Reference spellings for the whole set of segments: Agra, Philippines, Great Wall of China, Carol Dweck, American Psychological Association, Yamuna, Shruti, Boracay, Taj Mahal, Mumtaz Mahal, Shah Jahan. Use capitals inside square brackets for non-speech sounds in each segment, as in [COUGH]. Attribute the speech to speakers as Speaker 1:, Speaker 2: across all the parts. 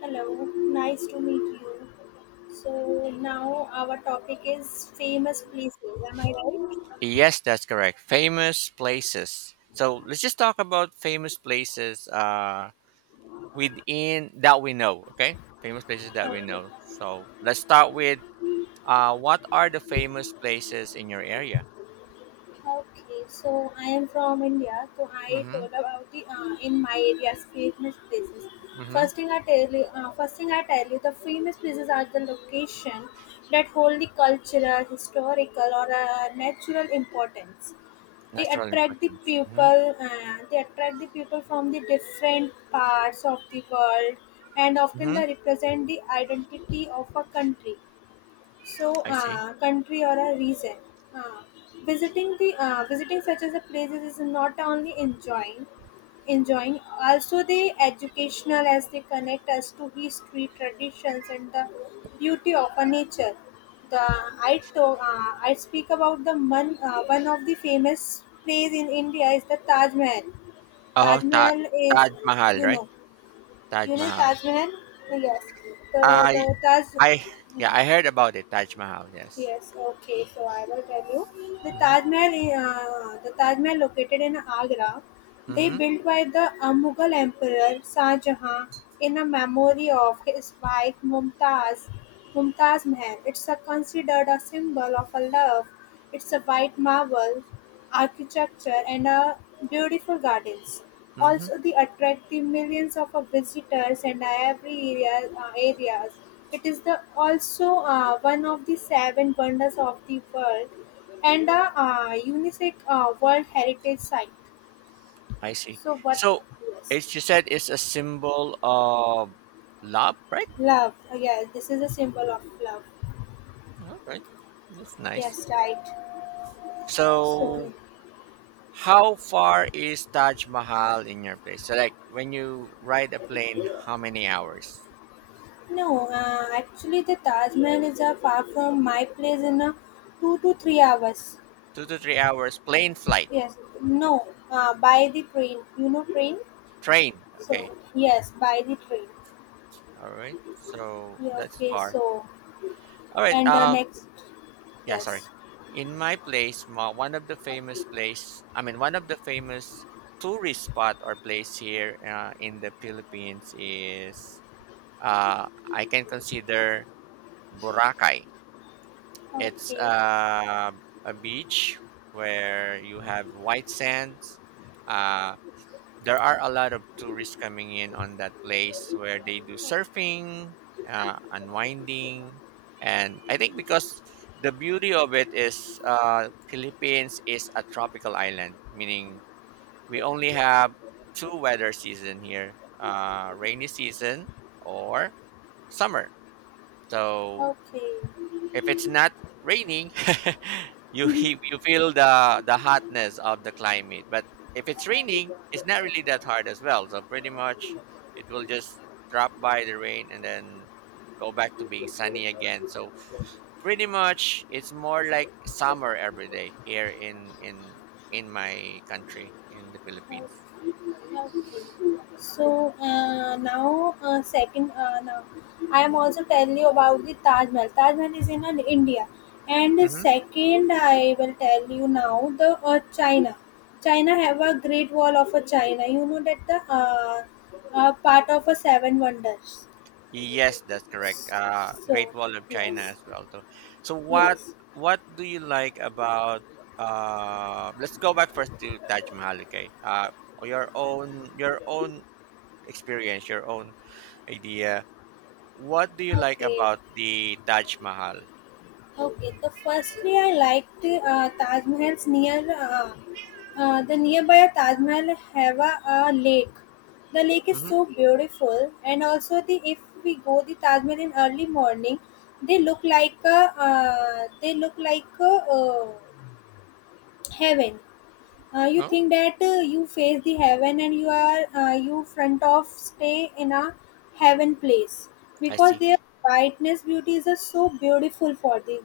Speaker 1: Hello, nice to meet you. So now our topic is famous places. Am I right?
Speaker 2: Yes, that's correct. Famous places. So let's just talk about famous places within that we know. Okay, famous places that we
Speaker 1: Okay.
Speaker 2: know. So let's start with what are the famous places in your area?
Speaker 1: Okay. So I am from India. So I
Speaker 2: Mm-hmm.
Speaker 1: told about the in my area's famous places.
Speaker 2: Mm-hmm.
Speaker 1: First thing I tell you, first thing I tell you, the famous places are the location that hold the cultural, historical, or natural importance. They
Speaker 2: Natural
Speaker 1: attract the
Speaker 2: importance. Mm-hmm.
Speaker 1: people and they attract the people from the different parts of the world and often
Speaker 2: Mm-hmm.
Speaker 1: they represent the identity of a country. So,
Speaker 2: I see.
Speaker 1: country or a region. Uh, Visiting such as a places is not only enjoying also the educational as they connect us to history, traditions, and the beauty of a nature. I speak about the one of the famous place in India is the Taj Mahal.
Speaker 2: Oh,
Speaker 1: Taj
Speaker 2: Ta-
Speaker 1: Mahal is,
Speaker 2: Taj Mahal,
Speaker 1: you
Speaker 2: right?
Speaker 1: know,
Speaker 2: Taj
Speaker 1: you know
Speaker 2: Mahal.
Speaker 1: Taj Mahal. Yes, the
Speaker 2: I
Speaker 1: the Taj.
Speaker 2: I Yeah,
Speaker 1: Hmm.
Speaker 2: I heard about it. Taj Mahal. Yes.
Speaker 1: Yes, okay, so I will tell you. The
Speaker 2: Mm-hmm.
Speaker 1: Taj Mahal, uh, the Taj Mahal located in Agra, they
Speaker 2: Mm-hmm.
Speaker 1: built by the Mughal Emperor Shah Jahan in a memory of his wife Mumtaz, Mumtaz Mahal. It's a, considered a symbol of a love. It's a white marble architecture and a beautiful gardens.
Speaker 2: Mm-hmm.
Speaker 1: Also they attract the millions of visitors and every areas. It is the also one of the seven wonders of the world and a UNESCO World Heritage Site.
Speaker 2: I see.
Speaker 1: So what?
Speaker 2: So,
Speaker 1: Yes.
Speaker 2: as you said, it's a symbol of love, right?
Speaker 1: Love. Yeah, this is a symbol of love.
Speaker 2: All right, that's nice.
Speaker 1: Yes, right. So,
Speaker 2: So, how far is Taj Mahal in your place? So, like when you ride a plane, how many hours?
Speaker 1: no, actually, the Taj Mahal is far from my place in 2 to 3 hours.
Speaker 2: 2 to 3 hours plane flight,
Speaker 1: Yes, no, by the train. You know, train?
Speaker 2: train.
Speaker 1: So
Speaker 2: Okay,
Speaker 1: yes, by the train.
Speaker 2: all right. So
Speaker 1: Yeah,
Speaker 2: that's
Speaker 1: okay,
Speaker 2: far.
Speaker 1: so
Speaker 2: All right.
Speaker 1: and the next
Speaker 2: Yeah, sorry,
Speaker 1: yes.
Speaker 2: in my place one of the famous place, one of the famous tourist spot or place here, in the Philippines, is I can consider Boracay. It's
Speaker 1: Okay.
Speaker 2: a beach where you have white sands. uh, there are a lot of tourists coming in on that place, where they do surfing, unwinding, and I think because the beauty of it is, Philippines is a tropical island, meaning we only have two weather season here: rainy season or summer. So
Speaker 1: Okay.
Speaker 2: if it's not raining, [LAUGHS] you
Speaker 1: hmm
Speaker 2: you feel the hotness of the climate. But if it's raining, it's not really that hard as well. So pretty much, it will just drop by the rain and then go back to being sunny again. So pretty much, it's more like summer every day here in in my country, in the Philippines.
Speaker 1: So now second now I am also telling you about the Taj Mahal. Taj Mahal is in India, and
Speaker 2: Mm-hmm.
Speaker 1: second I will tell you now the China. China have a Great Wall of China. You know that the part of a Seven Wonders.
Speaker 2: Yes, that's correct.
Speaker 1: So
Speaker 2: Great Wall of China
Speaker 1: yes,
Speaker 2: as well too. So
Speaker 1: yes.
Speaker 2: what do you like about, let's go back first to Taj Mahal, okay? Your own, experience, your own idea. What do you like
Speaker 1: Okay,
Speaker 2: about the Taj Mahal?
Speaker 1: okay. The firstly, I liked Taj Mahal's near the nearby Taj Mahal have a lake. The lake is
Speaker 2: Mm-hmm.
Speaker 1: so beautiful, and also the if we go the Taj Mahal in early morning, they look like a, they look like uh, heaven. You
Speaker 2: Oh,
Speaker 1: think that you face the heaven and you are you front of stay in a heaven place
Speaker 2: I
Speaker 1: because
Speaker 2: see.
Speaker 1: their brightness beauty is so beautiful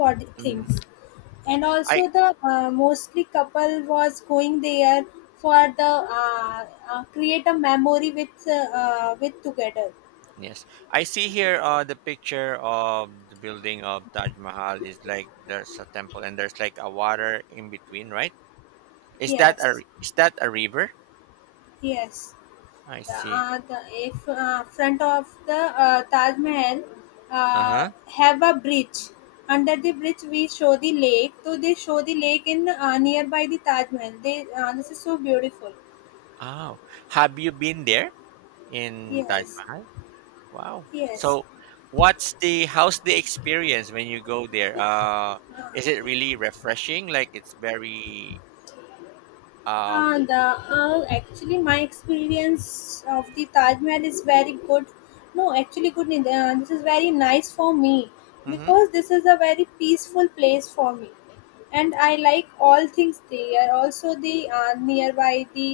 Speaker 1: for the
Speaker 2: Mm-hmm.
Speaker 1: things
Speaker 2: Yes.
Speaker 1: and
Speaker 2: I
Speaker 1: also the mostly couple was going there for the create a memory with together
Speaker 2: Yes. I see here, the picture of the building of Taj Mahal is like there's a temple and there's like a water in between, right? Is that a
Speaker 1: yes
Speaker 2: is that a river?
Speaker 1: yes
Speaker 2: I see.
Speaker 1: the if, front of the Taj Mahal
Speaker 2: Uh-huh.
Speaker 1: have a bridge. Under the bridge, we show the lake. So they show the lake in nearby the Taj Mahal. They this is so beautiful.
Speaker 2: Oh, have you been there in Taj
Speaker 1: Yes,
Speaker 2: Mahal? Wow.
Speaker 1: yes.
Speaker 2: So, what's the how's the experience when you go there? Is it really refreshing? Like it's very um.
Speaker 1: The actually my experience of the Taj Mahal is very good. No, actually good. Neither. This is very nice for me
Speaker 2: Mm-hmm.
Speaker 1: because this is a very peaceful place for me, and I like all things there. Also the nearby the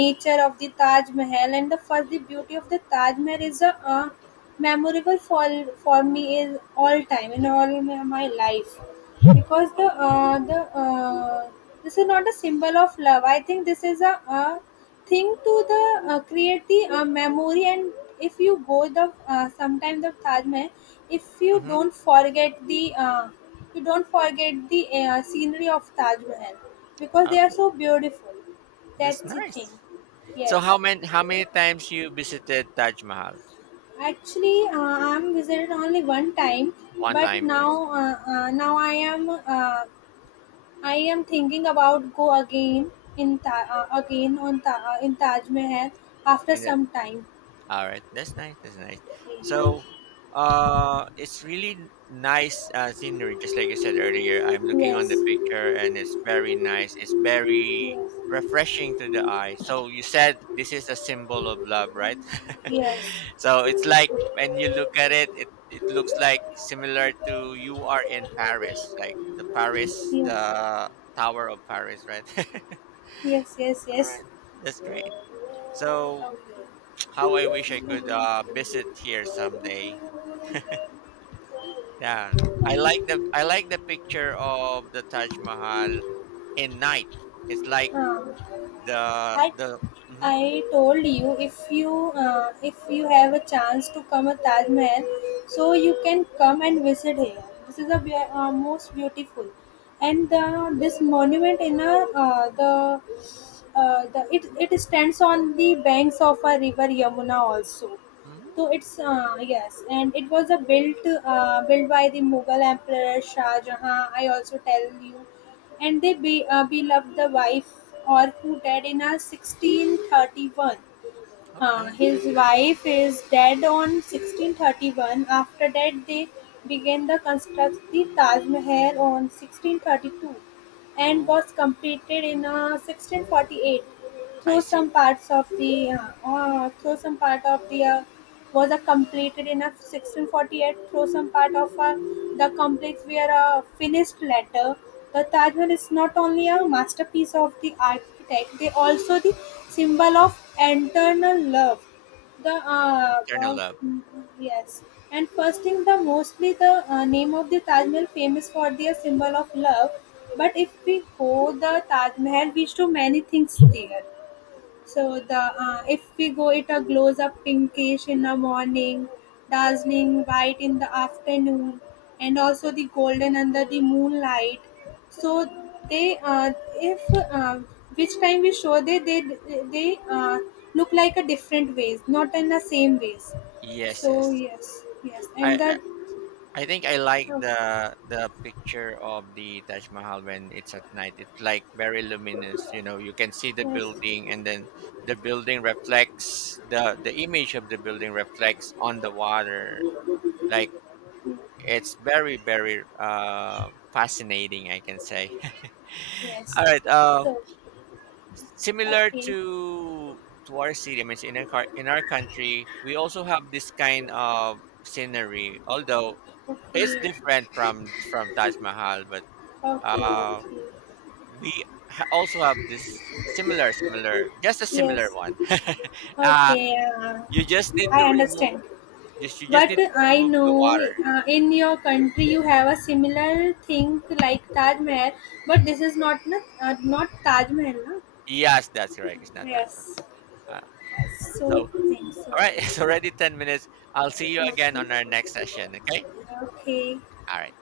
Speaker 1: nature of the Taj Mahal and the first the beauty of the Taj Mahal is a memorable for me is all time in all my life because
Speaker 2: Oh,
Speaker 1: the this is not a symbol of love I think this is a thing to the create the memory and if you go the sometime the taj mahal if you
Speaker 2: mm-hmm.
Speaker 1: don't forget the you don't forget the scenery of taj mahal because they are
Speaker 2: Oh,
Speaker 1: so beautiful
Speaker 2: that's
Speaker 1: that's the
Speaker 2: nice.
Speaker 1: thing
Speaker 2: So
Speaker 1: yes
Speaker 2: how many times you visited Taj Mahal?
Speaker 1: actually I'm visited only one time
Speaker 2: One
Speaker 1: but
Speaker 2: time, I
Speaker 1: now
Speaker 2: see.
Speaker 1: now I am I am thinking about go again in Ta- again on Ta- in Taj Mahal after
Speaker 2: And
Speaker 1: some time.
Speaker 2: all right, that's nice. That's nice. So, it's really nice scenery, just like you said earlier. I'm looking
Speaker 1: Yes,
Speaker 2: on the picture, and it's very nice. It's very refreshing to the eye. So you said this is a symbol of love, right?
Speaker 1: yes, yes,
Speaker 2: [LAUGHS] So it's like when you look at it, it looks like similar to you are in Paris, like the Paris,
Speaker 1: yes,
Speaker 2: the Tower of Paris, right? [LAUGHS]
Speaker 1: yes, yes,
Speaker 2: All
Speaker 1: yes.
Speaker 2: right, that's great. So
Speaker 1: Okay.
Speaker 2: how I wish I could visit here someday. Yeah, I like the picture of the Taj Mahal in night. It's like
Speaker 1: Uh,
Speaker 2: the
Speaker 1: I
Speaker 2: the. Mm-hmm,
Speaker 1: I told you if you if you have a chance to come a Taj Mahal, so you can come and visit here. This is the most beautiful, and the, this monument in a the. It stands on the banks of a river Yamuna also.
Speaker 2: mm-hmm.
Speaker 1: So it's yes, and it was a built built by the Mughal Emperor Shah Jahan. I also tell you and beloved the wife or who died in a 1631.
Speaker 2: All right,
Speaker 1: His
Speaker 2: that's nice.
Speaker 1: wife is dead on 1631. After that, they began the construct the Taj Mahal on 1632 and
Speaker 2: Oh,
Speaker 1: was completed in 1648
Speaker 2: I
Speaker 1: through
Speaker 2: see.
Speaker 1: some parts of the through some part of the was completed in 1648 through some part of the complex were a finished letter. The Taj Mahal is not only a masterpiece of the architect, they also the symbol of eternal love. The uh,
Speaker 2: Internal
Speaker 1: uh,
Speaker 2: love.
Speaker 1: mm, yes, and first thing, the mostly the name of the Taj Mahal famous for their symbol of love. But if we go the Taj Mahal, we show many things there. So the if we go, it glows up pinkish in the morning, dazzling white in the afternoon, and also the golden under the moonlight. So they if which time we show they look like a different ways, not in the same ways.
Speaker 2: Yes,
Speaker 1: So
Speaker 2: yes.
Speaker 1: yes, yes,
Speaker 2: I
Speaker 1: and that
Speaker 2: I think I like
Speaker 1: oh,
Speaker 2: the picture of the Taj Mahal when it's at night. It's like very luminous. You know, you can see the
Speaker 1: yes,
Speaker 2: building, and then the building reflects the image of the building reflects on the water. Like it's very fascinating, I can say. [LAUGHS]
Speaker 1: yes.
Speaker 2: All right.
Speaker 1: So
Speaker 2: Similar
Speaker 1: okay,
Speaker 2: to our city, I mean, in our in our country, we also have this kind of scenery. Although it's
Speaker 1: okay,
Speaker 2: different from Taj Mahal, but
Speaker 1: okay,
Speaker 2: Uh,
Speaker 1: okay.
Speaker 2: we also have this similar, just a similar
Speaker 1: Yes.
Speaker 2: one. [LAUGHS] uh,
Speaker 1: Okay,
Speaker 2: you just need
Speaker 1: I
Speaker 2: to remove,
Speaker 1: understand.
Speaker 2: just you just
Speaker 1: But
Speaker 2: need to
Speaker 1: I
Speaker 2: remove the
Speaker 1: know
Speaker 2: water.
Speaker 1: in your country you have a similar thing like Taj Mahal, but this is not Taj Mahal, na?
Speaker 2: Yes, that's correct. It's not that one.
Speaker 1: Yes,
Speaker 2: Uh,
Speaker 1: yes,
Speaker 2: so
Speaker 1: so think so.
Speaker 2: all right, [LAUGHS] it's already 10 minutes. I'll see you
Speaker 1: Okay.
Speaker 2: again on our next session. Okay.
Speaker 1: okay.
Speaker 2: All right.